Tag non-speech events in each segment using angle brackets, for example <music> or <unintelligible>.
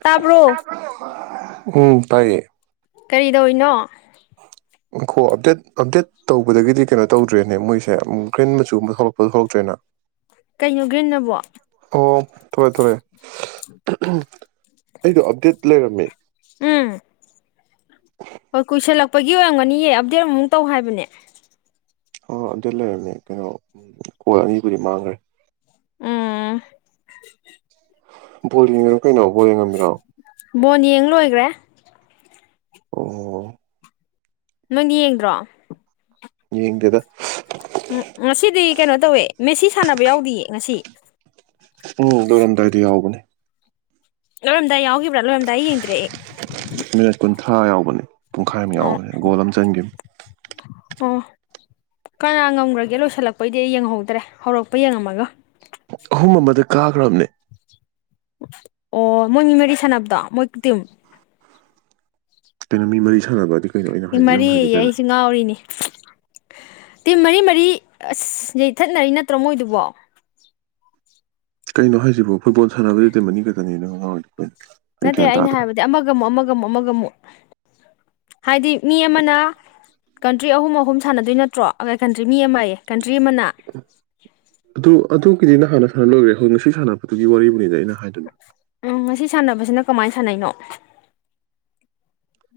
ꯇꯥꯕ꯭ꯔꯣ ꯎꯝ ꯇꯥꯏꯌꯦ ꯀꯔꯤꯗꯧꯔꯤꯅꯣ ꯉꯥꯈꯣ ꯑꯞꯗꯦꯠ ꯑꯞꯗꯦꯠ ꯇꯧꯕꯗꯒꯤꯗꯤ ꯀꯩꯅꯣ ꯇꯧꯗ꯭ꯔꯦꯅꯦ ꯃꯣꯏꯁꯦ ꯎꯝ ꯒ꯭ꯔꯤꯟ ꯃꯆꯨꯒꯨꯝꯕ ꯊꯣꯛꯂꯛꯄꯗ ꯊꯣꯛꯂꯛꯇ꯭ꯔꯦꯅ <inaudible> ꯀꯩꯅꯣ ꯒ꯭ꯔꯤꯟ ꯑꯕꯣ ꯑꯣ ꯊꯣꯛꯂꯦ ꯊꯣꯛꯂꯦ ꯑꯩꯗꯣ ꯑꯞꯗꯦꯠ ꯂꯩꯔꯝꯃꯦ ꯎꯝ ꯍꯣꯏ ꯀꯨꯏꯁꯜꯂꯛꯄꯒꯤ ꯑꯣꯏꯔꯝꯒꯅꯤꯌꯦ ꯑꯞꯗꯦꯠ ꯑꯃꯨꯛ ꯃꯨ ꯇꯧ ꯍꯥꯏꯕꯅꯦ ꯑꯣ ꯑꯗꯨ ꯂꯩꯔꯝꯃꯦ ꯀꯩꯅꯣ ꯀꯣꯜ ꯑꯅꯤꯕꯨꯗꯤ ꯃꯥꯡꯒ꯭ꯔꯦ ꯎꯝ ꯕꯣꯜ ꯌꯦꯡꯉꯤꯔꯣ ꯀꯩꯅꯣ ꯕꯣꯜ ꯌꯦꯡꯉꯝꯃꯤꯔꯣ ꯕꯣꯟ ꯌꯦꯡ ꯂꯣꯏꯒ꯭ꯔꯦ ꯑꯣ ꯅꯣꯏꯅꯤ ꯌꯦꯡꯗ꯭ꯔꯣ ꯌꯦꯡꯗꯦꯗ ꯎꯝ ꯉꯁꯤꯗꯤ ꯀꯩꯅꯣ ꯇꯧꯋꯦ ꯃꯦꯁꯤ ꯁꯥꯟꯅꯕ ꯌꯥꯎꯗꯤꯌꯦ ꯉꯁꯤ ꯎꯝ ꯂꯣꯏꯔꯝꯗꯥꯏꯗ ꯌꯥꯎꯕꯅꯦ ꯂꯣꯢꯔꯝꯗꯥꯏ ꯌꯥꯎꯒꯤꯕ꯭ꯔ ꯂꯣꯢꯔꯝꯗꯥꯢ ꯌꯦꯡꯗ꯭ꯔꯦ ꯑꯩ ꯃꯤꯅꯠ ꯀꯨꯟꯊ꯭ꯔꯥ ꯌꯥꯎꯕꯅꯦ ꯄꯨꯡꯈꯥꯏ ꯑꯃ ꯑꯣ ꯌꯥꯎꯕꯅꯦ ꯒꯣꯜ ꯑꯃ ꯆꯟꯈꯤꯕꯅꯦ ꯑꯣ ꯀꯅꯥ ꯉꯝꯈ꯭ꯔꯒꯦ ꯂꯣꯏꯁꯤꯜꯂꯛꯄꯩꯗꯤ ꯑꯩ ꯌꯦꯡꯍꯧꯗ꯭ꯔꯦ ꯍꯧꯔꯛꯄ ꯌꯦꯡꯉꯝꯃꯒ ꯑꯍꯨꯝ ꯑꯃꯗ ꯀꯥꯈ꯭ꯔꯕꯅꯦ ꯑꯣ ꯃꯣꯏꯒꯤ ꯃꯔꯤ ꯁꯥꯟꯅꯕꯗꯣ ꯃꯣꯏ ꯇꯤꯝ ꯀꯩꯅꯣ ꯃꯤ ꯃꯔꯤ ꯁꯥꯟꯅꯕ ꯍꯥꯢꯗꯤ ꯑꯦ ꯃꯔꯤꯌꯦ ꯑꯩꯁꯦ ꯉꯥꯎꯔꯤꯅꯦ ꯇꯤꯝ ꯃꯔꯤ ꯃꯔꯤ ꯑꯁ ꯌꯩꯊꯠꯅꯔꯤ ꯅꯠꯇ꯭ꯔꯣ ꯃꯣꯏꯗꯨꯕꯣ ꯀꯩꯅꯣ ꯍꯥꯏꯁꯤꯕꯨ ꯐꯨꯠꯕꯣꯜ ꯁꯥꯟꯅꯕꯗꯤ ꯇꯤꯝ ꯃꯅꯤ ꯈꯛꯇꯅꯤꯅ ꯅꯪ ꯉꯥꯎꯔꯤꯕꯨꯗꯨ ꯀꯩꯅꯣ ꯑꯩ ꯅꯠꯇꯦ ꯒ꯭ꯌꯥꯟ ꯑꯩꯅ ꯇꯥꯗ꯭ꯔꯦ ꯍꯥꯏꯕꯗꯤ ꯑꯃꯒ ꯑꯃꯨꯛ ꯑꯃꯒ ꯑꯃꯨꯛ ꯑꯃꯒ ꯑꯃꯨꯛ ꯍꯥꯏꯗꯤ ꯃꯤ ꯑꯃꯅ ꯀꯟꯇ꯭ꯔꯤ ꯑꯍꯨꯝ ꯑꯍꯨꯝ ꯁꯥꯟꯅꯗꯣꯏ ꯅꯠꯇ꯭ꯔꯣ ꯑꯩ ꯀꯟꯇ꯭ꯔꯤ ꯃꯤ ꯑꯃꯌꯦ ꯀꯟꯇ꯭ꯔꯤ ꯑꯃꯅ ꯑꯗꯨ ꯑꯗꯨꯒꯤꯗꯤ ꯅꯍꯥꯟꯅ ꯁꯥꯟꯅ ꯂꯣꯏꯈ꯭ꯔꯦ ꯑꯩꯈꯣꯏ ꯉꯁꯤ ꯁꯥꯟꯅꯕꯗꯨꯒꯤ ꯋꯥꯔꯤꯕꯨꯅꯤꯗ ꯑꯩꯅ ꯍꯥꯏꯗꯨꯅ ꯎꯝ ꯉꯁꯤ ꯁꯥꯟꯅꯕꯁꯤꯅ ꯀꯃꯥꯏꯅ ꯁꯥꯟꯅꯩꯅꯣ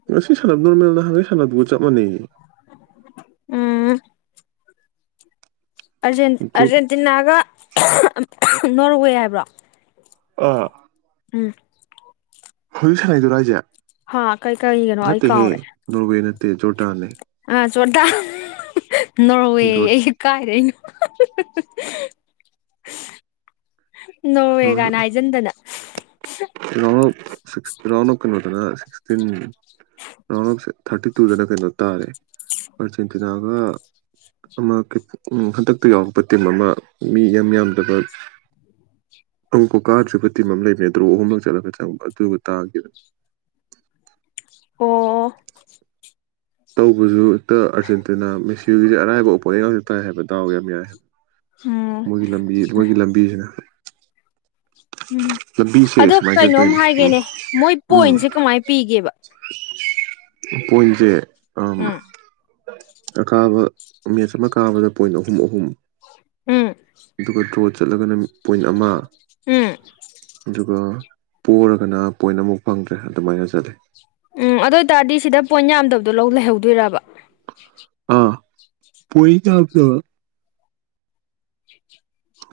ꯉꯁꯤ ꯁꯥꯟꯅꯕ ꯅꯣꯔꯃꯦꯜ ꯅꯍꯪꯉꯩ ꯁꯥꯟꯅꯕꯗꯨꯒ ꯆꯞ ꯃꯥꯟꯅꯩꯌꯦ ꯎꯝ ꯖ ꯒ꯭ꯔꯨꯞ ꯑꯔꯖꯦꯟꯇꯤꯅꯥꯒ ꯅꯣꯔꯋꯦ ꯍꯥꯏꯕ꯭ꯔꯣ ꯑꯥ ꯎꯝ ꯍꯧꯖꯤꯛ ꯁꯥꯟꯅꯩꯗꯨꯔꯣ ꯍꯥꯢꯖꯦ ꯍꯥ ꯀꯩ ꯀꯩꯒꯅꯣ ꯑꯩ ꯀꯥꯎ꯭ꯔꯦ ꯅꯣꯔꯋꯦ ꯅꯠꯇꯦ ꯖꯣꯔꯗꯥꯟꯅꯦ ꯑ ꯖꯣꯔꯗꯥꯜ ꯅꯣꯔꯋꯦ ꯖꯣꯔ ꯑꯩꯁꯦ ꯀꯥꯏꯗꯩꯅꯣ ꯅꯣꯔꯜ ꯍꯥꯢꯖꯤꯟꯗꯅ ꯔꯥꯎꯟ ꯑꯣꯞ ꯔꯥꯎꯟ ꯑꯣꯞ ꯀꯩꯅꯣꯗꯔ ꯁꯤꯛꯇꯤꯟ ꯔꯥꯎꯟ ꯑꯣꯞ ꯊꯥꯔꯇꯤ ꯇꯨꯗꯔ ꯀꯩꯅꯣ ꯇꯥꯔꯦ ꯑꯔꯖꯦꯟꯇꯤꯅꯥꯒ ꯑꯃ ꯍꯟꯗꯛꯇ ꯌꯥꯎꯔꯛꯄ ꯇꯤꯝ ꯑꯃ ꯃꯤ ꯢꯌꯥꯝ ꯌꯥꯝꯗꯕ ꯑꯪ ꯀꯣꯀꯥꯗꯕ ꯇꯤꯝ ꯑꯃ ꯂꯩꯌꯦ ꯗ꯭ꯔꯣ ꯑꯍꯨꯝꯂꯛ ꯆꯠꯂꯒ ꯆꯪꯕ ꯑꯗꯨꯒ ꯇꯥꯈꯤꯕ ꯑꯣ ꯇꯧꯕꯁꯨ ꯍꯦꯛꯇ ꯑꯔꯖꯦꯟꯇꯤꯅꯥ ꯃꯦꯁꯤ ꯗꯣꯢꯒꯤꯁꯦ ꯑꯔꯥꯏꯕ ꯑꯣꯄꯣꯅꯦꯟ ꯉꯥꯛꯇ ꯇꯥꯏ ꯍꯥꯏꯕ ꯗꯥꯎꯒ ꯌꯥꯝ ꯌꯥꯏ ꯍꯥꯏꯕ ꯎꯝ ꯃꯣꯏꯒꯤ ꯂꯝꯕꯤ ꯃꯣꯏꯒꯤ ꯂꯝꯕꯤꯁꯤꯅ ꯎꯝ ꯂꯝꯕꯤꯁꯦ ꯑꯗꯣ ꯁꯨꯃꯥꯏꯅ ꯀꯩꯅꯣꯝ ꯆꯠꯇꯣꯏꯅꯦ ꯎꯝ ꯍꯥꯏꯒꯦꯅꯦ ꯃꯣꯏ ꯄꯣꯏꯟꯁꯦ ꯀꯃꯥꯏꯅ ꯄꯤꯒꯦꯕ ꯄꯣꯢꯟꯁꯦ ꯎꯝ ꯑꯀꯥꯕ ꯃꯦꯠꯆ ꯑꯃ ꯀꯥꯕꯗ ꯄꯣꯏꯟ ꯑꯍꯨꯝ ꯑꯍꯨꯝ ꯎꯝ ꯑꯗꯨꯒ ꯗ꯭ꯔꯣ ꯆꯠꯂꯒꯅ ꯄꯣꯏꯟ ꯑꯃ ꯎꯝ ꯑꯗꯨꯒ ꯄꯣꯔꯒꯅ ꯄꯣꯏꯟ ꯑꯃꯨꯛ ꯐꯪꯗ꯭ꯔꯦ ꯑꯗꯨꯃꯥꯏꯅ ꯆꯠꯂꯤ ꯎꯝ ꯑꯗꯨ ꯑꯣꯏꯇꯥꯔꯗꯤ ꯁꯤꯗ ꯄꯣꯏꯟ ꯌꯥꯝꯗꯕꯗꯣ ꯂꯧ ꯂꯩꯍꯧꯗꯣꯏꯔꯕ ꯑꯥ ꯄꯣꯏꯟ ꯌꯥꯝꯗꯕ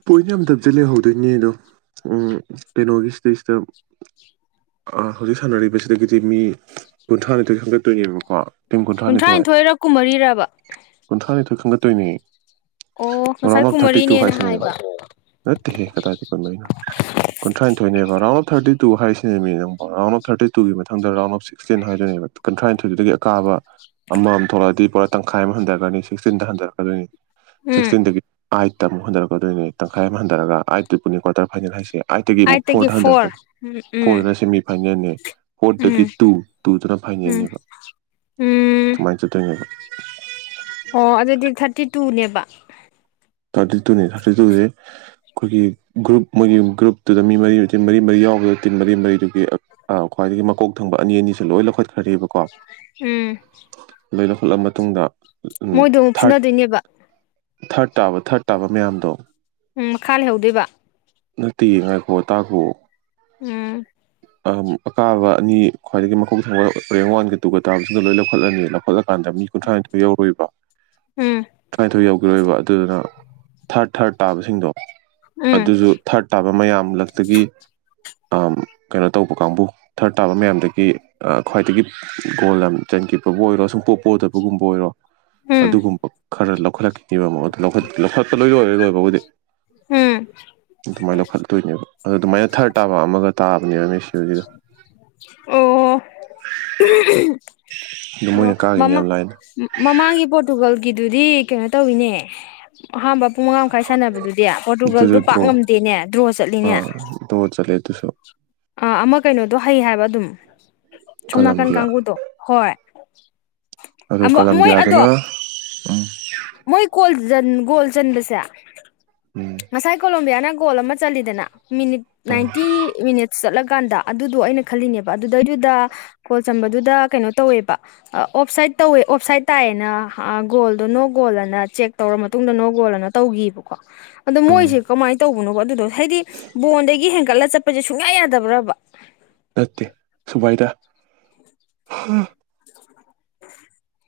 ꯄꯣꯏꯟ ꯌꯥꯝ ꯗꯕꯁꯦ ꯂꯩꯍꯧꯗꯣꯏꯅꯦ ꯑꯗꯣ ꯀꯩꯅꯣꯒꯤ ꯁꯤꯗꯩꯁꯤꯗ ꯍꯧꯖꯤꯛ ꯁꯥꯟꯅꯔꯤꯕꯁꯤꯗꯒꯤꯗꯤ ꯃꯤ ꯀꯨꯟꯊ꯭ꯔꯥꯅꯤꯊꯣꯏ ꯈꯟꯒꯠꯇꯣꯏꯅꯦꯕꯀꯣ ꯇꯤꯝ ꯀꯨꯟꯊꯔ꯭ꯥꯅꯤꯊꯣꯏ ꯀꯨꯟꯊ꯭ꯔꯥꯅꯤꯊꯣꯏꯔ ꯀꯨꯝꯃꯔꯤꯔꯕ ꯀꯨꯟꯊꯔ꯭ꯥꯅꯤꯊꯣꯏ ꯈꯟꯒꯠꯇꯣꯏꯅꯦ ꯑꯣ ꯔꯥꯎꯟ ꯉꯁꯥꯏ ꯑꯣꯐ ꯊꯔꯇꯤ ꯇꯨ ꯀꯨꯝꯃꯔꯤꯅꯦꯅ ꯍꯥꯏꯁꯤꯅꯦꯕ ꯍꯥꯏꯕ ꯅꯠꯇꯦꯍꯦ ꯀꯗꯥꯏꯗꯩ ꯀꯨꯟ ꯃꯔꯤꯅꯣ ꯀꯨꯟꯊ꯭ꯔꯥꯟꯊꯣꯏꯅꯦꯕ ꯔꯥꯎꯟ ꯑꯣꯐ ꯊꯔꯇꯤ ꯇꯨ ꯍꯥꯏꯔꯤꯁꯤꯅꯦꯃꯤ ꯅꯪꯕꯨ ꯔꯥꯎꯟ ꯑꯣꯐ ꯊꯔꯇꯤ ꯇꯨꯒꯤ ꯃꯊꯪꯗ ꯔꯥꯎꯟ ꯑꯣꯐ ꯁꯇꯤꯟ ꯍꯥꯏꯗꯨꯏꯅꯦꯕ ꯀꯨꯟꯊ꯭ꯔꯥꯅꯤꯊꯣꯏꯗꯨꯗꯒꯤ ꯑꯀꯥꯕ ꯑꯃꯃꯝ ꯊꯣꯛꯂꯛꯑꯗꯤ ꯄꯨꯔꯥ ꯇꯪꯈꯥꯏ ꯑꯝ ꯍꯟꯒꯔ꯭ꯅꯤ ꯁꯤꯛꯁꯇꯤꯟꯗ ꯍꯟꯊꯔꯛꯀꯗꯣꯏꯅꯤ ꯎꯝ ꯁꯤꯛꯁꯇꯤꯟꯗꯒꯤ ꯑꯥꯏꯠꯇ ꯑꯃꯨꯛ ꯍꯟꯗꯔꯛꯀꯗꯣꯏꯅꯤ ꯇꯪꯈꯥꯏ ꯑꯃ ꯍꯟꯊꯔꯒ ꯑꯥꯏꯠꯇꯨꯕꯨꯅꯤ ꯀ꯭ꯋꯥꯔꯇꯔ ꯐꯥꯏꯅꯦꯜ ꯍꯥꯏꯁꯦ ꯑꯥꯏꯠꯇꯒꯤ ꯑꯃꯨꯛ ꯐꯣꯔꯗ ꯐꯣꯔ ꯍꯟꯊꯔꯛꯀꯅꯤ ꯎꯝ ꯐꯣꯔꯗꯅ ꯁꯦꯃꯤꯐꯥꯏꯅꯦꯜꯅꯦ ꯐꯣꯔꯗꯒꯤ ꯎꯝ ꯇꯨ ꯇꯨꯗꯨꯅ ꯎꯝ ꯎꯝ ꯐꯥꯏꯅꯦꯟꯅꯦꯕ ꯎꯝ ꯁꯨꯃꯥꯏꯅ ꯆꯠꯇꯣꯏꯅꯦꯕ ꯑꯣ ꯑꯗꯨꯗꯤ ꯊꯔꯇꯤ ꯇꯨꯅꯦꯕ ꯊꯔꯇꯤ ꯇꯨꯅꯦ ꯊꯥꯔꯇꯤ ꯇꯨꯖꯦ ꯑꯩꯈꯣꯏꯒꯤ ꯒ꯭ꯔꯨꯞ ꯃꯣꯏꯒꯤ ꯒ꯭ꯔꯨꯞꯇꯨꯗ ꯃꯤ ꯃꯔꯤ ꯑꯣꯢꯗꯤ ꯇꯤꯝ ꯃꯔꯤ ꯃꯔꯤ ꯌꯥꯎꯕꯗ ꯇꯤꯝ ꯃꯔꯤ ꯃꯔꯤꯗꯨꯒꯤ ꯑ ꯈ꯭ꯋꯥꯏꯗꯒꯤ ꯃꯀꯣꯛ ꯊꯪꯕ ꯑꯅꯤ ꯑꯅꯤꯁꯦ ꯂꯣꯏ ꯂꯧꯈꯠꯈ꯭ꯔꯦꯕ ꯎꯝ ꯂꯣꯏ ꯂꯧꯈꯠꯂꯕ ꯃꯇꯨꯡꯗ ꯃꯣꯏꯗꯣ ꯑꯃꯨꯛ ꯊꯥꯔꯠ ꯐꯨꯅꯗꯣꯏꯅꯦꯕ ꯊꯥꯔꯠ ꯇꯥꯕ ꯊꯥꯔꯠ ꯇꯥꯕ ꯃꯌꯥꯝꯗꯣ ꯎꯝ ꯃꯈꯥ ꯂꯩꯍꯧꯗꯣꯏꯕ ꯅꯠꯇꯤꯌꯦ ꯉꯥꯏꯈꯣ ꯇꯥꯈꯨꯑꯣ ꯎꯝ ꯑꯥꯥꯝ ꯑꯀꯥꯕ ꯑꯅꯤ ꯈ꯭ꯋꯥꯏꯗꯒꯤ ꯃꯈꯣꯛ ꯊꯪꯕ ꯔꯦꯡꯛ ꯋꯥꯟꯒ ꯇꯨꯒ ꯇꯥꯕꯁꯤꯡꯗꯣ ꯂꯣꯏ ꯂꯧꯈꯠꯂꯅꯤ ꯂꯧꯈꯠꯂ ꯀꯥꯟꯗ ꯃꯤ ꯀꯨꯟꯊ꯭ꯔꯥꯅꯤꯊꯣꯏ ꯌꯧꯔꯣꯏꯕ ꯎꯝ ꯀꯨꯟꯊ꯭ꯔꯥꯅꯤꯊꯣꯏ ꯌꯧ ꯂꯣꯏꯕ ꯑꯗꯨꯗꯨꯅ ꯊꯔꯠ ꯊꯔꯠ ꯇꯥꯕꯁꯤꯡꯗꯣ ꯎꯝ ꯑꯗꯨꯖꯨ ꯊꯔꯠ ꯇꯥꯕ ꯃꯌꯥꯝꯂꯛꯇꯒꯤ ꯑꯝ ꯀꯩꯅꯣ ꯇꯧꯕ ꯀꯥꯡꯕꯨ ꯊꯔꯠ ꯇꯥꯕ ꯃꯌꯥꯝꯗꯒꯤ ꯑ ꯈ꯭ꯋꯥꯏꯗꯒꯤ ꯒꯣꯜ ꯌꯥꯝ ꯆꯟꯈꯤꯕꯕꯨ ꯑꯣꯏꯔꯣ ꯁꯨꯡꯄꯣ ꯄꯣꯗꯕꯒꯨꯝꯕ ꯑꯣꯏꯔꯣ ꯎꯝ ꯑꯗꯨꯒꯨꯝꯕ ꯈꯔ ꯂꯧꯈꯠꯂꯛꯈꯤꯅꯦꯕ ꯑꯃꯨꯛ ꯑꯗꯨ ꯂꯧꯈꯠ ꯂꯧꯈꯠꯄ ꯂꯣꯏ ꯂꯣꯏꯔꯦ ꯂꯣꯏꯕꯕꯨꯗꯤ ꯎꯝ ꯑꯗꯨꯃꯥꯏꯅ ꯂꯧꯈꯠꯂꯛꯇꯣꯏꯅꯦꯕ ꯑꯗꯨ ꯑꯗꯨꯃꯥꯏꯅ ꯊꯥꯔꯠ ꯇꯥꯕ ꯑꯃꯒ ꯇꯥꯕꯅꯦꯕ ꯃꯦꯁꯤꯍꯣꯏꯒꯤꯗꯣ ꯑꯣ ꯑꯗꯨ ꯑꯣ ꯃꯣꯏꯅ ꯀꯥꯈꯤꯅꯤ ꯃꯃꯥ ꯌꯥꯝ ꯂꯥꯏꯅ ꯃꯃꯥꯡꯒꯤ ꯄꯣꯔꯇꯨꯒꯜꯒꯤꯗꯨꯗꯤ ꯀꯩꯅꯣ ꯇꯧꯋꯤꯅꯦ ꯑꯍꯥꯝꯕ ꯄꯨꯡ ꯃꯉꯥ ꯃꯈꯥꯏ ꯁꯥꯟꯅꯕꯗꯨꯗꯤ ꯄꯣꯔꯇꯨꯒꯜꯗꯣ ꯑꯗꯨꯁꯨ ꯄꯥꯛ ꯉꯝꯗꯦꯅꯦ ꯗ꯭ꯔꯣ ꯆꯠꯂꯤꯅꯦ ꯗꯣ ꯆꯠꯂꯦ ꯗꯨꯁꯨ ꯑ ꯑꯃ ꯀꯩꯅꯣꯗꯣ ꯍꯩ ꯍꯥꯏꯕ ꯑꯗꯨꯝ ꯁꯣꯝ ꯅꯥꯀꯟ ꯀꯂꯝꯕꯤꯌꯥ ꯀꯥꯡꯕꯨꯨꯗꯣ ꯍꯣꯏ ꯑꯗꯣ ꯑꯃ ꯃꯣꯏ ꯀꯂꯝꯕꯤꯌꯥꯗꯨꯅ ꯑꯗꯣ ꯎꯝ ꯃꯣꯏ ꯀꯣꯜꯖꯟ ꯒꯣꯜ ꯆꯟꯕꯁꯦ ꯎꯝ ꯉꯁꯥꯏ ꯀꯣꯂꯣꯝꯕꯤꯌꯥꯅ ꯒꯣꯜ ꯑꯃ ꯆꯜꯂꯤꯗꯅ ꯃꯤꯅꯤꯠ ꯅꯥꯏꯟꯇꯤ ꯃꯤꯅꯤꯠ ꯆꯠꯂꯀꯥꯟꯗ ꯑꯗꯨꯗꯣ ꯑꯩꯅ ꯈꯜꯂꯤꯅꯦꯕ ꯑꯗꯨꯗꯩꯗꯨꯗ ꯀꯣꯜ ꯆꯟꯕꯗꯨꯗ ꯀꯩꯅꯣ ꯇꯧꯋꯦꯕ ꯑ ꯑꯣꯞ ꯁꯥꯏꯠ ꯇꯧꯋꯦ ꯑꯣꯞ ꯁꯥꯏꯠ ꯇꯥꯏꯌꯦꯅ ꯑ ꯒꯣꯜꯗꯣ ꯅꯣ ꯒꯣꯜ ꯑꯅ ꯆꯦꯛ ꯇꯧꯔ ꯃꯇꯨꯡꯗ ꯅꯣꯒꯣꯜꯂꯅ ꯇꯧꯒꯤꯕꯀꯣ ꯑꯗꯣ ꯎꯝ ꯃꯣꯏꯖꯦ ꯀꯃꯥꯏꯅ ꯇꯧꯕꯅꯣꯕꯣ ꯑꯗꯨꯗꯣ ꯍꯥꯏꯗꯤ ꯕꯣꯟꯗꯒꯤ ꯍꯦꯟꯒꯠꯂ ꯆꯠꯄꯖꯦ ꯁꯨꯡꯌꯥ ꯌꯥꯗꯕ꯭ꯔꯕ ꯅꯠꯇꯦ ꯁꯨꯃꯥꯏꯗ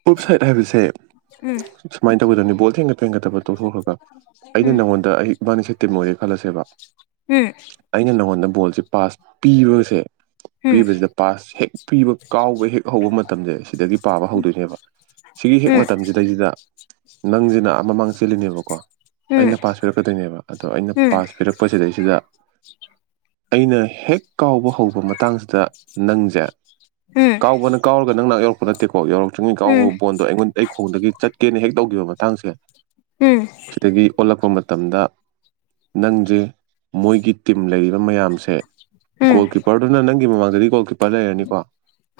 ꯑꯣꯞ ꯁꯥꯏꯠ ꯍꯥꯏꯕꯁꯦ ꯁꯨꯝ ꯁꯨꯃꯥꯏꯟ ꯇꯧꯒꯗꯕꯅꯦ ꯕꯣꯜ ꯊꯦꯡꯒꯗꯕ ꯇꯣꯛꯊꯣꯛꯈ꯭ꯔꯒ ꯑꯩꯅ ꯎꯝ ꯅꯪꯉꯣꯟꯗ ꯑꯩ ꯏꯕꯥꯅꯤꯁꯦ ꯇꯤꯝ ꯑꯣꯏꯔꯦ ꯈꯜꯂꯁꯦꯕ ꯎꯝ ꯑꯩꯅ ꯅꯉꯣꯟꯗ ꯕꯣꯜꯖꯦ ꯄꯥꯁ ꯄꯤꯕꯁꯦ ꯄꯤꯕꯖꯤꯗ ꯄꯥꯁ ꯍꯦꯛ ꯄꯤꯕ ꯀꯥꯎꯕ ꯍꯦꯛ ꯍꯧꯕ ꯃꯇꯝꯖꯦ ꯁꯤꯗꯒꯤ ꯄꯥꯕ ꯍꯧꯗꯣꯏ ꯑꯦꯕ ꯁꯤꯒꯤ ꯍꯦꯛ ꯎꯝ ꯃꯇꯝꯖꯤꯗꯩꯖꯤꯗ ꯅꯪꯖꯤꯅ ꯑ ꯃꯃꯥꯡꯗ ꯆꯦꯜꯂꯤꯅꯦꯕꯀꯣ ꯎꯝ ꯑꯩꯅ ꯄꯥꯁ ꯄꯤꯔꯛꯀꯗꯣꯏꯅꯦꯕ ꯑꯗꯣ ꯑꯩꯅ ꯎꯝ ꯄꯥꯁ ꯄꯤꯔꯛꯄ ꯁꯤꯗꯩꯁꯤꯗ ꯑꯩꯅ ꯍꯦꯛ ꯀꯥꯎꯕ ꯍꯧꯕ ꯃꯇꯥꯡꯁꯤꯗ ꯅꯪꯖꯦ ꯎꯝ ꯀꯥꯎꯕꯅ ꯀꯥꯎꯔꯒ ꯅꯪ ꯅꯥꯛꯨ ꯌꯧꯔꯛꯄ ꯅꯠꯇꯦꯀꯣ ꯌꯧꯔꯛꯄ ꯆꯤꯡꯌꯦꯡ ꯎꯝ ꯀꯥꯎꯕ ꯎꯝ ꯕꯣꯟꯗꯣ ꯑꯩꯉꯣꯟꯗ ꯑꯩ ꯈꯣꯡꯗꯒꯤ ꯆꯠꯀꯦꯅ ꯍꯦꯛ ꯇꯧꯒꯤꯕ ꯃꯇꯥꯡꯖꯦ ꯎꯝ ꯁꯤꯗꯒꯤ ꯑꯣꯜꯂꯛꯄ ꯃꯇꯝꯗ ꯅꯪꯖꯦ ꯃꯣꯏꯒꯤ ꯇꯤꯝ ꯂꯩꯔꯤꯕ ꯃꯌꯥꯝꯁꯦ ꯒꯣꯜ ꯎꯝ ꯀꯤꯞꯄꯔꯗꯨꯅ ꯅꯪꯒꯤ ꯃꯃꯥꯡꯗꯗꯤ ꯒꯣꯜ ꯀꯤꯞꯄꯔ ꯂꯩꯔꯅꯤꯀꯣ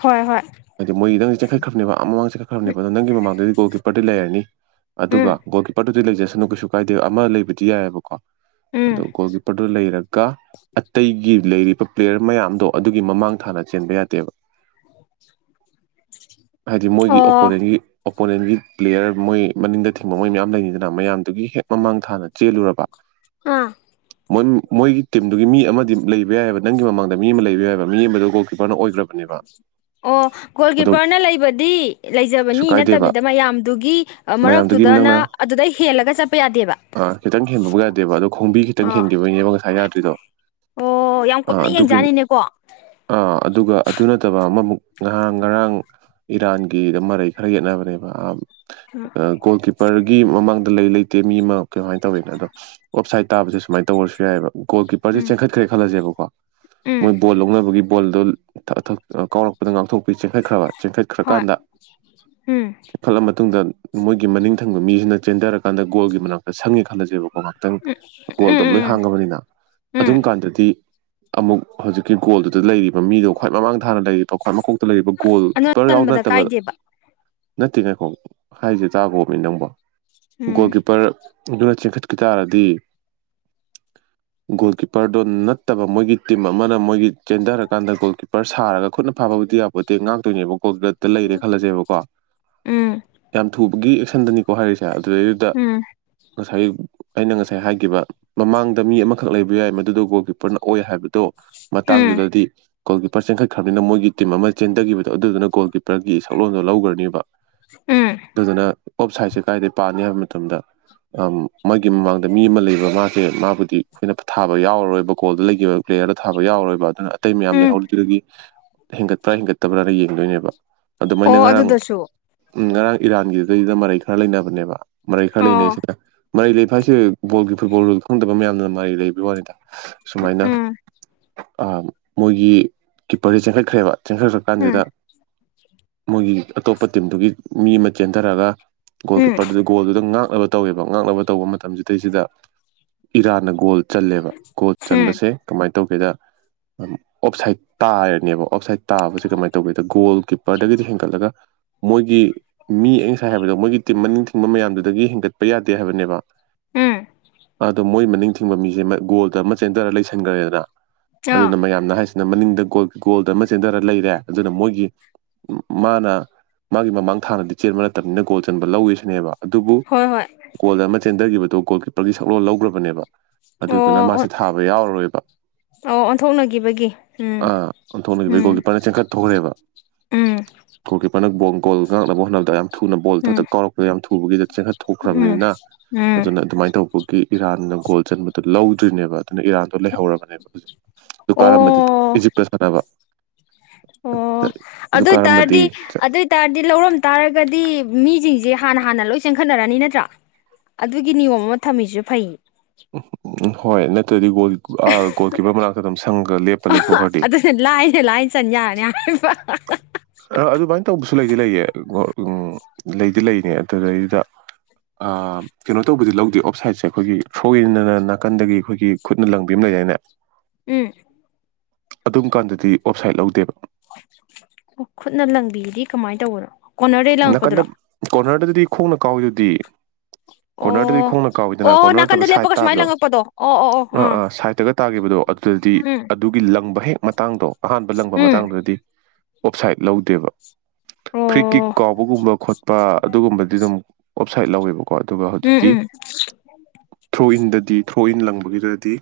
ꯍꯣꯏ ꯍꯣꯏ ꯑꯗꯤ ꯃꯣꯏꯗꯣ ꯆꯦꯡꯈꯠꯈ꯭ꯔꯕꯅꯦꯕ ꯑ ꯑꯃꯃꯥꯡ ꯆꯦꯡꯈꯠꯈ꯭ꯔꯕꯅꯦꯕ ꯑꯗꯣ ꯅꯪꯒꯤ ꯃꯃꯥꯡꯗꯗꯤ ꯒꯣꯜ ꯀꯤꯄꯔꯗꯤ ꯂꯩꯔꯅꯤ ꯎꯝ ꯑꯗꯨꯒ ꯒꯣꯜ ꯀꯤꯄꯔꯗꯨꯗꯤ ꯂꯩꯖꯁꯅꯨ ꯀꯩꯁꯨ ꯄꯥꯢꯗꯦ ꯑꯃ ꯂꯩꯕꯗꯤ ꯌꯥꯏꯑꯕꯀꯣ ꯎꯝ ꯑꯗꯣ ꯒꯣꯜ ꯀꯤꯞꯄꯔꯗꯨ ꯂꯩꯔꯒ ꯑꯇꯩꯒꯤ ꯂꯩꯔꯤꯕ ꯄ꯭ꯂꯦꯌꯔ ꯃꯌꯥꯝꯗꯣ ꯑꯗꯨꯒꯤ ꯃꯃꯥꯡ ꯊꯥꯅ ꯆꯦꯟꯕ ꯌꯥꯗꯦꯕ ꯍꯥꯏꯗꯤ ꯃꯣꯏꯒꯤ ꯑꯣ ꯑꯣꯄꯣꯅꯦꯟꯒꯤ ꯑꯣꯄꯣꯅꯦꯟꯒꯤ ꯄ꯭ꯂꯦꯌꯔ ꯃꯣꯏ ꯃꯅꯤꯡꯗ ꯊꯤꯡꯕ ꯃꯣꯏ ꯃꯌꯥꯝ ꯂꯩꯅꯤꯗꯅ ꯃꯌꯥꯝ ꯑꯗꯨꯒꯤ ꯍꯦꯛ ꯃꯃꯥꯡ ꯊꯥꯅ ꯆꯦꯜꯂꯨꯔꯕ ꯍꯥ ꯃꯣꯏ ꯃꯣꯏꯒꯤ ꯇꯤꯝꯗꯨꯒꯤ ꯃꯤ ꯑꯃꯗꯤ ꯂꯩꯕ ꯌꯥꯏꯑꯕ ꯅꯪꯒꯤ ꯃꯃꯥꯡꯗ ꯃꯤ ꯑꯃ ꯂꯩꯕ ꯌꯥꯏꯑꯕ ꯃꯤ ꯑꯃꯗꯨ ꯒꯣꯜꯀꯤ ꯑꯣ ꯒꯣꯜ ꯑꯗꯣ ꯀꯤꯞꯄꯔꯅ ꯂꯩꯕꯗꯤ ꯀꯩꯁꯨ ꯂꯩꯖꯕꯅꯤ ꯀꯥꯏꯗꯦꯕ ꯅꯠꯇꯕꯤꯗ ꯃꯌꯥꯝꯗꯨꯒꯤ ꯃꯌꯥꯝꯗꯨꯒꯤ ꯃꯔꯛꯇꯨꯗꯅ ꯅꯪꯅ ꯑꯗꯨꯗꯩ ꯍꯦꯜꯂꯒ ꯆꯠꯄ ꯌꯥꯗꯦꯕ ꯑꯥ ꯈꯤꯇꯪ ꯍꯦꯟꯕꯕꯨ ꯌꯥꯗꯦꯕ ꯑꯗꯣ ꯈꯣꯡꯕꯤ ꯈꯤꯇꯪ ꯑ ꯍꯦꯟꯈꯤꯕꯒꯤꯅꯦꯕ ꯉꯁꯥꯏ ꯌꯥꯗ꯭ꯔꯤꯗꯣ ꯑꯣ ꯌꯥꯝ ꯀꯨꯞꯅ ꯌꯦꯡꯖꯥꯠꯅꯤꯅꯦꯀꯣ ꯥ ꯑ ꯑꯗꯨꯒ ꯑꯗꯨ ꯅꯠꯇꯕ ꯑꯃꯃꯨꯛ ꯉꯍꯥꯡ ꯉꯔꯥꯡ ꯏꯔꯥꯟꯒꯤꯗ ꯃꯔꯩ ꯈꯔ ꯌꯦꯠꯅꯕꯅꯦꯕ ꯎꯝ ꯑ ꯒꯣꯜ ꯀꯤꯞꯄꯔꯒꯤ ꯃꯃꯥꯡꯗ ꯂꯩ ꯂꯩꯇꯦ ꯃꯤ ꯑꯃ ꯀꯃꯥꯏꯅ ꯇꯧꯋꯤꯅ ꯑꯗꯣ ꯑꯣꯞꯁꯥꯏꯠ ꯇꯥꯕꯖꯦ ꯁꯨꯃꯥꯏꯅ ꯇꯧꯔꯁꯨ ꯌꯥꯏꯑꯦꯕ ꯒꯣꯜ ꯀꯤꯄꯔꯖꯦ ꯎꯝ ꯆꯦꯟꯈꯠꯈ꯭ꯔꯦ ꯈꯜꯂꯖꯦꯕꯀꯣ ꯎꯝ ꯃꯣꯏ ꯕꯣꯜ ꯂꯧꯅꯕꯒꯤ ꯕꯜꯗꯨ ꯊꯑꯊ ꯀꯥꯎꯔꯛꯄꯗ ꯉꯥꯛꯊꯣꯛꯄꯤ ꯆꯦꯟꯈꯠꯈ꯭ꯔꯕ ꯆꯦꯟꯈꯠ ꯍꯣꯏ ꯎꯝ ꯆꯤꯡꯈꯠꯂ ꯃꯇꯨꯡꯗ ꯃꯣꯏꯒꯤ ꯃꯅꯤꯡ ꯊꯪꯕ ꯃꯤꯖꯤꯅ ꯆꯦꯟꯗꯔꯀꯥꯟꯗ ꯒꯣꯜꯒꯤ ꯃꯅꯥꯛꯇ ꯁꯪꯉꯦ ꯈꯜꯂꯖꯦꯕꯀꯣ ꯃꯥ ꯈꯤꯇꯪ ꯎꯝ ꯒꯣꯜꯗ ꯂꯣꯏ ꯎꯝ ꯍꯥꯡꯉꯕꯅꯤꯅ ꯎꯝ ꯑꯗꯨꯝ ꯎꯝ ꯀꯥꯟꯗꯗꯤ ꯑꯃꯨꯛ ꯍꯧꯖꯤꯛꯀꯤ ꯒꯣꯜꯗꯨꯗ ꯂꯩꯔꯤꯕ ꯃꯤꯗꯣ ꯈ꯭ꯋꯥꯏ ꯃꯃꯥꯡ ꯊꯅ ꯂꯩꯔꯤꯕ ꯈ꯭ꯋꯥꯏ ꯃꯈꯀꯣꯛꯇ ꯂꯩꯔꯤꯕ ꯒꯣꯜ ꯀꯤ ꯑꯗꯨ ꯄꯔ ꯌꯥꯎ ꯆꯟꯕꯗ ꯅꯠꯇꯕꯗ ꯀꯥꯏꯗꯦꯕ ꯅꯠꯇꯦ ꯉꯥꯏꯈꯣ ꯍꯥꯏꯖꯦ ꯇꯥꯒꯣꯕ ꯃꯤ ꯅꯪꯕꯣ ꯒꯣꯜ ꯎꯝ ꯀꯤꯞꯄꯔ ꯗꯨꯅ ꯆꯤꯡꯈꯠꯈꯤ ꯇꯥꯔꯗꯤ ꯒꯣꯜ ꯀꯤꯞꯄꯔꯗꯣ ꯅꯠꯇꯕ ꯃꯣꯏꯒꯤ ꯇꯤꯝ ꯑꯃꯅ ꯃꯣꯏꯒꯤ ꯆꯦꯟꯗꯔꯀꯥꯟꯗ ꯒꯣꯜ ꯀꯤꯄꯔ ꯁꯥꯔꯒ ꯈꯨꯠꯅ ꯐꯥꯕꯕꯨꯗꯤ ꯌꯥꯄꯣꯠꯇꯦ ꯉꯥꯛꯇꯣꯏꯅꯦꯕ ꯀꯣꯜꯒ꯭ꯔꯦꯠꯇ ꯂꯩꯔꯦ ꯎꯝ ꯈꯜꯂꯁꯦꯕꯀꯣ ꯎꯝ ꯌꯥꯝ ꯊꯨꯕꯒꯤ ꯑꯦꯛꯁꯟꯗꯅꯤ ꯀꯣ ꯍꯥꯏꯔꯤꯁꯦ ꯑꯗꯨꯗꯩꯗꯨꯗ ꯉꯁꯥꯏ ꯑꯩꯅ ꯉꯁꯥꯏ ꯍꯥꯏꯒꯤꯕ ꯃꯃꯥꯡꯗ ꯃꯤ ꯑꯃꯈꯛ ꯂꯩꯕ ꯌꯥꯏ ꯃꯗꯨꯗ ꯒꯣꯜ ꯀꯤꯞꯄꯔꯅ ꯑꯣꯏ ꯍꯥꯏꯕꯗꯣ ꯎꯝ ꯃꯇꯥꯡꯗꯨꯗꯗꯤ ꯒꯣꯜ ꯀꯤꯞꯄꯔ ꯆꯦꯟꯈꯠꯈ꯭ꯔꯕꯅꯤꯅ ꯃꯣꯏꯒꯤ ꯇꯤꯝ ꯑꯃ ꯆꯦꯟꯗꯒꯤꯕꯗꯣ ꯑꯗꯨꯗꯨꯅ ꯒꯣꯜ ꯀꯤꯞꯄꯔꯒꯤ ꯁꯛꯂꯣꯟꯗꯣ ꯂꯧꯒ꯭ꯔꯅꯤꯕ ꯎꯝ ꯑꯗꯨꯗꯨꯅ ꯑꯣꯞ ꯁꯥꯏꯠꯁꯦ ꯀꯥꯏꯗꯩ ꯄꯥꯅꯤ ꯍꯥꯏꯕ ꯃꯇꯝꯗ ꯑꯝ ꯃꯥꯒꯤ ꯃꯃꯥꯡꯗ ꯃꯤ ꯑꯃ ꯂꯩꯕ ꯃꯥꯁꯦ ꯃꯥꯕꯨꯗꯤ ꯑꯩꯈꯣꯏꯅ ꯄꯊꯥꯕ ꯌꯥꯎꯔꯔꯣꯏꯕ ꯒꯣꯜꯗ ꯂꯩꯈꯤꯕ ꯄ꯭ꯂꯦꯌꯔꯗꯣ ꯊꯥꯕ ꯌꯥꯎꯔꯣꯏꯕ ꯑꯗꯨꯅ ꯑꯇꯩ ꯃꯌꯥꯝ ꯎꯝ ꯂꯩꯍꯧꯔꯤꯗꯨꯗꯒꯤ ꯍꯦꯟꯒꯠꯄ꯭ꯔꯥ ꯍꯦꯟꯒꯠꯇꯕ꯭ꯔꯥꯅ ꯌꯦꯡꯗꯣꯏꯅꯦꯕ ꯑꯗꯨꯃꯥꯏꯅ ꯑꯣ ꯉꯔꯥꯡ ꯑꯗꯨꯗꯁꯨ ꯎꯝ ꯉꯔꯥꯡ ꯏꯔꯥꯟꯒꯤꯗꯨꯗꯩꯗꯨꯗ ꯃꯔꯩ ꯈꯔ ꯂꯩꯅꯕꯅꯦꯕ ꯃꯔꯩ ꯈꯔ ꯑꯣ ꯂꯩꯅꯩꯁꯤꯗ ꯃꯔꯩ ꯂꯩꯕꯁꯦ ꯕꯣꯜꯒꯤ ꯐꯨꯠꯕꯣꯜ ꯈꯪꯗꯕ ꯃꯌꯥꯝꯅ ꯃꯔꯩ ꯂꯩꯕ ꯋꯥꯅꯤꯗ ꯁꯨꯃꯥꯏꯅ ꯎꯝ ꯑ ꯃꯣꯏꯒꯤ ꯀꯤꯞꯄꯔꯁꯦ ꯆꯦꯟꯈꯠꯈ꯭ꯔꯦꯕ ꯆꯦꯟꯈꯠꯈ꯭ꯔ ꯀꯥꯟꯁꯤꯗ ꯎꯝ ꯃꯣꯏꯒꯤ ꯑꯇꯣꯞꯄ ꯇꯤꯝꯗꯨꯒꯤ ꯃꯤ ꯑꯃ ꯆꯦꯟꯊꯔꯒ ꯒꯣꯜ ꯎꯝ ꯀꯤꯞꯄꯔꯗꯨ ꯒꯣꯜꯗꯨꯗ ꯉꯥꯛꯅꯕ ꯇꯧꯋꯦꯕ ꯉꯥꯛꯅꯕ ꯇꯧꯕ ꯃꯇꯝꯁꯤꯗꯩꯁꯤꯗ ꯏꯔꯥꯟꯅ ꯒꯣꯜ ꯆꯜꯂꯦꯕ ꯒꯣꯜ ꯎꯝ ꯆꯟꯕꯁꯦ ꯀꯃꯥꯏꯅ ꯇꯧꯒꯦꯗ ꯑꯣꯞꯁꯥꯏꯠ ꯇꯥꯔꯅꯦꯕ ꯑꯣꯞꯁꯥꯏꯠ ꯇꯥꯕꯁꯤꯗ ꯀꯃꯥꯏꯅ ꯇꯧꯒꯦꯗ ꯒꯣꯜ ꯀꯤꯄꯥꯔꯗꯒꯤꯗꯤ ꯍꯦꯟꯒꯠꯂꯒ ꯃꯣꯏꯒꯤ ꯃꯤ ꯑꯩ ꯉꯁꯥꯏ ꯍꯥꯏꯕꯗꯣ ꯃꯣꯏꯒꯤ ꯇꯤꯝ ꯃꯅꯤꯡ ꯊꯤꯡꯕ ꯃꯌꯥꯝꯗꯨꯗꯒꯤ ꯍꯦꯟꯒꯠꯄ ꯌꯥꯗꯦ ꯍꯥꯏꯕꯅꯦꯕ ꯎꯝ ꯑꯗꯣ ꯃꯣꯏ ꯃꯅꯤꯡ ꯊꯤꯡꯕ ꯃꯤꯁꯦ ꯒꯣꯜꯗ ꯑꯃ ꯆꯦꯟꯗꯔ ꯂꯩꯁꯟꯈ꯭ꯔꯦꯗꯅ ꯑꯥ ꯑꯗꯨꯅ ꯃꯌꯥꯝꯅ ꯍꯥꯏꯁꯤꯅ ꯃꯅꯤꯡꯗ ꯒꯣꯜ ꯒꯣꯜꯗ ꯑꯃ ꯆꯦꯟꯊꯔ ꯂꯩꯔꯦ ꯑꯗꯨꯅ ꯃꯣꯏꯒꯤ ꯃꯥꯅ ꯃꯥꯒꯤ ꯃꯃꯥꯡ ꯊꯥꯅꯗꯤ ꯆꯦꯟꯕ ꯅꯠꯇꯕꯅꯤꯅ ꯒꯣꯜ ꯆꯟꯕ ꯂꯧꯏꯁꯤꯅꯦꯕ ꯑꯗꯨꯕꯨ ꯍꯣꯏ ꯍꯣꯏ ꯒꯣꯜ ꯑꯃ ꯆꯦꯟꯊꯒꯤꯕꯗꯣ ꯒꯣꯜ ꯀꯤꯞꯄꯔꯒꯤ ꯁꯛꯂꯣꯟ ꯂꯧꯈ꯭ꯔꯕꯅꯦꯕ ꯑꯗꯨꯗꯨꯅ ꯑꯣ ꯃꯥꯁꯦ ꯊꯥꯕ ꯌꯥꯎꯔꯔꯣꯏꯕ ꯑꯣ ꯑꯣꯟꯊꯣꯛꯅꯈꯤꯕꯒꯤ ꯎꯝ ꯑꯥ ꯑꯣꯟꯊꯣꯛꯅꯒꯤꯕꯩ ꯎꯝ ꯒꯣꯜ ꯀꯤꯞꯄꯔ ꯆꯦꯟꯈꯠ ꯊꯣꯛꯈ꯭ꯔꯦꯕ ꯎꯝ ꯒꯣꯜ ꯀꯤꯞꯄꯔꯅ ꯕꯣꯜ ꯀꯣꯜ ꯉꯥꯡꯅꯕ ꯍꯣꯠꯅꯕꯗ ꯊꯨꯅ ꯕꯣꯜ ꯊꯛ ꯎꯝ ꯊꯛ ꯀꯥꯎꯔꯛꯄꯗ ꯌꯥꯝ ꯊꯨꯕꯒꯤꯗ ꯎꯝ ꯆꯦꯟꯈꯠꯊꯣꯛꯈ꯭ꯔꯕꯅꯤꯅ ꯎꯝ ꯑꯗꯨꯅ ꯑꯗꯨꯃꯥꯏꯅ ꯇꯧꯕ ꯏꯔꯥꯟꯅ ꯒꯣꯜ ꯆꯟꯕꯗꯣ ꯂꯧꯗ꯭ꯔꯤꯅꯦꯕ ꯑꯗꯨꯅ ꯏꯔꯥꯟꯗꯣ ꯂꯩꯍꯧꯔꯕꯅꯦꯕ ꯍꯧꯖꯤꯛ ꯗꯨ ꯀꯥꯔꯝꯃꯗꯤ ꯑꯣ ꯏꯖꯤꯞꯀ ꯁꯥꯟꯅꯕ <inaudible> ꯑꯣ ꯑꯗꯨ ꯑꯣꯏ ꯀꯥꯔꯝꯃꯗꯤ ꯇꯥꯔꯗꯤ ꯑꯗꯨ ꯑꯣꯏꯇꯥꯔꯗꯤ ꯂꯧꯔꯝ ꯇꯥꯔꯒꯗꯤ ꯃꯤꯁꯤꯡꯁꯦ ꯍꯥꯟꯅ ꯍꯥꯟꯅ ꯂꯣꯏ ꯆꯦꯟꯈꯠꯅꯔꯅꯤ ꯅꯠꯇ꯭ꯔꯥ ꯑꯗꯨꯒꯤ ꯅꯤꯌꯣꯝ ꯑꯃ ꯊꯝꯃꯤꯁꯨ ꯐꯩ ꯎꯝ ꯎꯝ ꯍꯣꯏ ꯅꯠꯇ꯭ꯔꯗꯤ ꯒꯣꯜ ꯑ ꯒꯣꯜ ꯀꯤꯞꯄꯔ ꯃꯅꯥꯛꯇ ꯑꯗꯨꯝ ꯁꯪꯉ ꯂꯦꯞꯄ ꯂꯩꯊꯣꯛꯈ꯭ꯔꯗꯤ ꯑꯗꯨꯅ ꯂꯥꯏꯅ ꯂꯥꯏꯅ ꯆꯟ ꯌꯥꯔꯅꯤ ꯍꯥꯏꯕ ꯑꯗꯨꯃꯥꯏꯅ ꯇꯧꯕꯁꯨ ꯂꯩꯗꯤ ꯂꯩꯌꯦ ꯎꯝ ꯂꯩꯗꯤ ꯂꯩꯅꯤ ꯑꯗꯨꯗꯩꯗꯨꯗ ꯑꯝ ꯀꯩꯅꯣ ꯇꯧꯕꯗꯤ ꯂꯧꯗꯦ ꯑꯣꯞꯁꯥꯏꯠꯁꯦ ꯑꯩꯈꯣꯏꯒꯤ ꯁꯣꯏꯗꯅ ꯅꯥꯀꯟꯗꯒꯤ ꯑꯩꯈꯣꯏꯒꯤ ꯈꯨꯠꯅ ꯂꯪꯕꯤ ꯑꯃ ꯂꯩꯗꯥꯏꯅꯦ <inaudible> ꯎꯝ ꯑꯗꯨꯝ ꯀꯥꯟꯗꯗꯤ ꯑꯣꯞꯁꯥꯏꯠ ꯂꯧꯗꯦꯕ ꯑꯣ ꯈꯨꯠꯅ ꯂꯪꯕꯤꯗꯤ ꯀꯃꯥꯏ ꯇꯧꯕꯅꯣ ꯀꯣꯟꯅꯔꯗꯩ ꯅꯥꯀꯟꯗ ꯂꯪꯉꯛꯄꯗꯨꯔꯣ ꯀꯣꯔꯅꯔꯗꯗꯤ ꯈꯣꯡꯅ ꯀꯥꯎꯋꯤꯗꯨꯗꯤ ꯀꯣꯔꯅꯔꯗꯗꯤ ꯑꯣ ꯈꯣꯡꯅ ꯀꯥꯎꯋꯤꯗꯅ ꯑꯣ ꯀꯣꯔꯅꯔ ꯅꯠꯇꯕ ꯅꯥꯀꯟꯗ ꯁꯥꯏꯠ ꯂꯦꯞꯄꯒ ꯁꯨꯃꯥꯏꯅ ꯇꯥꯕꯗꯣ ꯂꯪꯉꯛꯄꯗꯣ ꯑꯣ ꯑꯣ ꯑꯣ ꯑꯥ ꯑꯥ ꯁꯥꯏꯠꯇꯒ ꯇꯥꯒꯤꯕꯗꯣ ꯑꯗꯨꯗꯗꯤ ꯎꯝ ꯑꯗꯨꯒꯤ ꯂꯪꯕ ꯍꯦꯛ ꯃꯇꯥꯡꯗꯣ ꯑꯍꯥꯟꯕ ꯂꯪꯕ ꯎꯝ ꯃꯇꯥꯡꯗꯨꯗꯗꯤ ꯑꯣꯞꯁꯥꯏꯠ ꯂꯧꯗꯦꯕ ꯐ꯭ꯔꯤꯀꯤꯛ ꯑꯣ ꯀꯥꯎꯕꯒꯨꯝꯕ ꯈꯣꯠꯄ ꯑꯗꯨꯒꯨꯝꯕꯗꯤ ꯑꯗꯨꯝ ꯑꯣꯞꯁꯥꯏꯠ ꯂꯧꯋꯦꯕꯀꯣ ꯑꯗꯨꯒ ꯎꯝ ꯍꯧꯖꯤꯛꯀꯤ ꯎꯝ ꯊ꯭ꯔꯣ ꯏꯟꯗꯗꯤ ꯊ꯭ꯔꯣ ꯏꯟ ꯂꯪꯕꯒꯤꯗꯨꯗꯗꯤ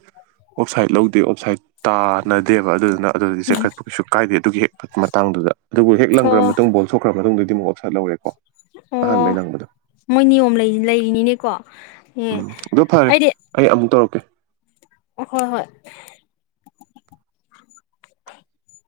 ꯑꯣꯞꯁꯥꯏꯠ ꯂꯧꯗꯦ ꯑꯣꯞꯁꯥꯏꯠ ꯇꯥ ꯅꯗꯦꯕ ꯑꯗꯨꯗꯨꯅ ꯑꯗꯨꯗꯤ ꯎꯝ ꯆꯦꯟꯈꯠꯄ ꯀꯩꯁꯨ ꯀꯥꯏꯗꯦ ꯑꯗꯨꯒꯤ ꯍꯦꯛ ꯃꯇꯥꯡꯗꯨꯗ ꯑꯗꯨꯕꯨ ꯍꯦꯛ ꯂꯪꯈ꯭ꯔ ꯑꯣ ꯃꯇꯨꯡ ꯕꯣꯜ ꯁꯣꯛꯈ꯭ꯔ ꯃꯇꯨꯡꯗꯗꯤ ꯑꯃꯨꯛ ꯑꯣꯞꯁꯥꯏꯠ ꯂꯧꯔꯦꯀꯣ ꯑꯣ ꯑꯍꯥꯟꯕꯩ ꯂꯪꯕꯗꯣ ꯃꯣꯏ ꯅꯤꯌꯣꯝ ꯂꯩ ꯂꯩꯔꯤꯅꯤꯅꯦꯀꯣ ꯎꯝ ꯑꯗꯣ <unintelligible> ꯐꯔꯦ ꯑꯩꯗꯤ ꯑꯩ ꯑꯃꯨꯛ ꯇꯧꯔꯛꯀꯦ ꯍꯣꯏ ꯍꯣꯏ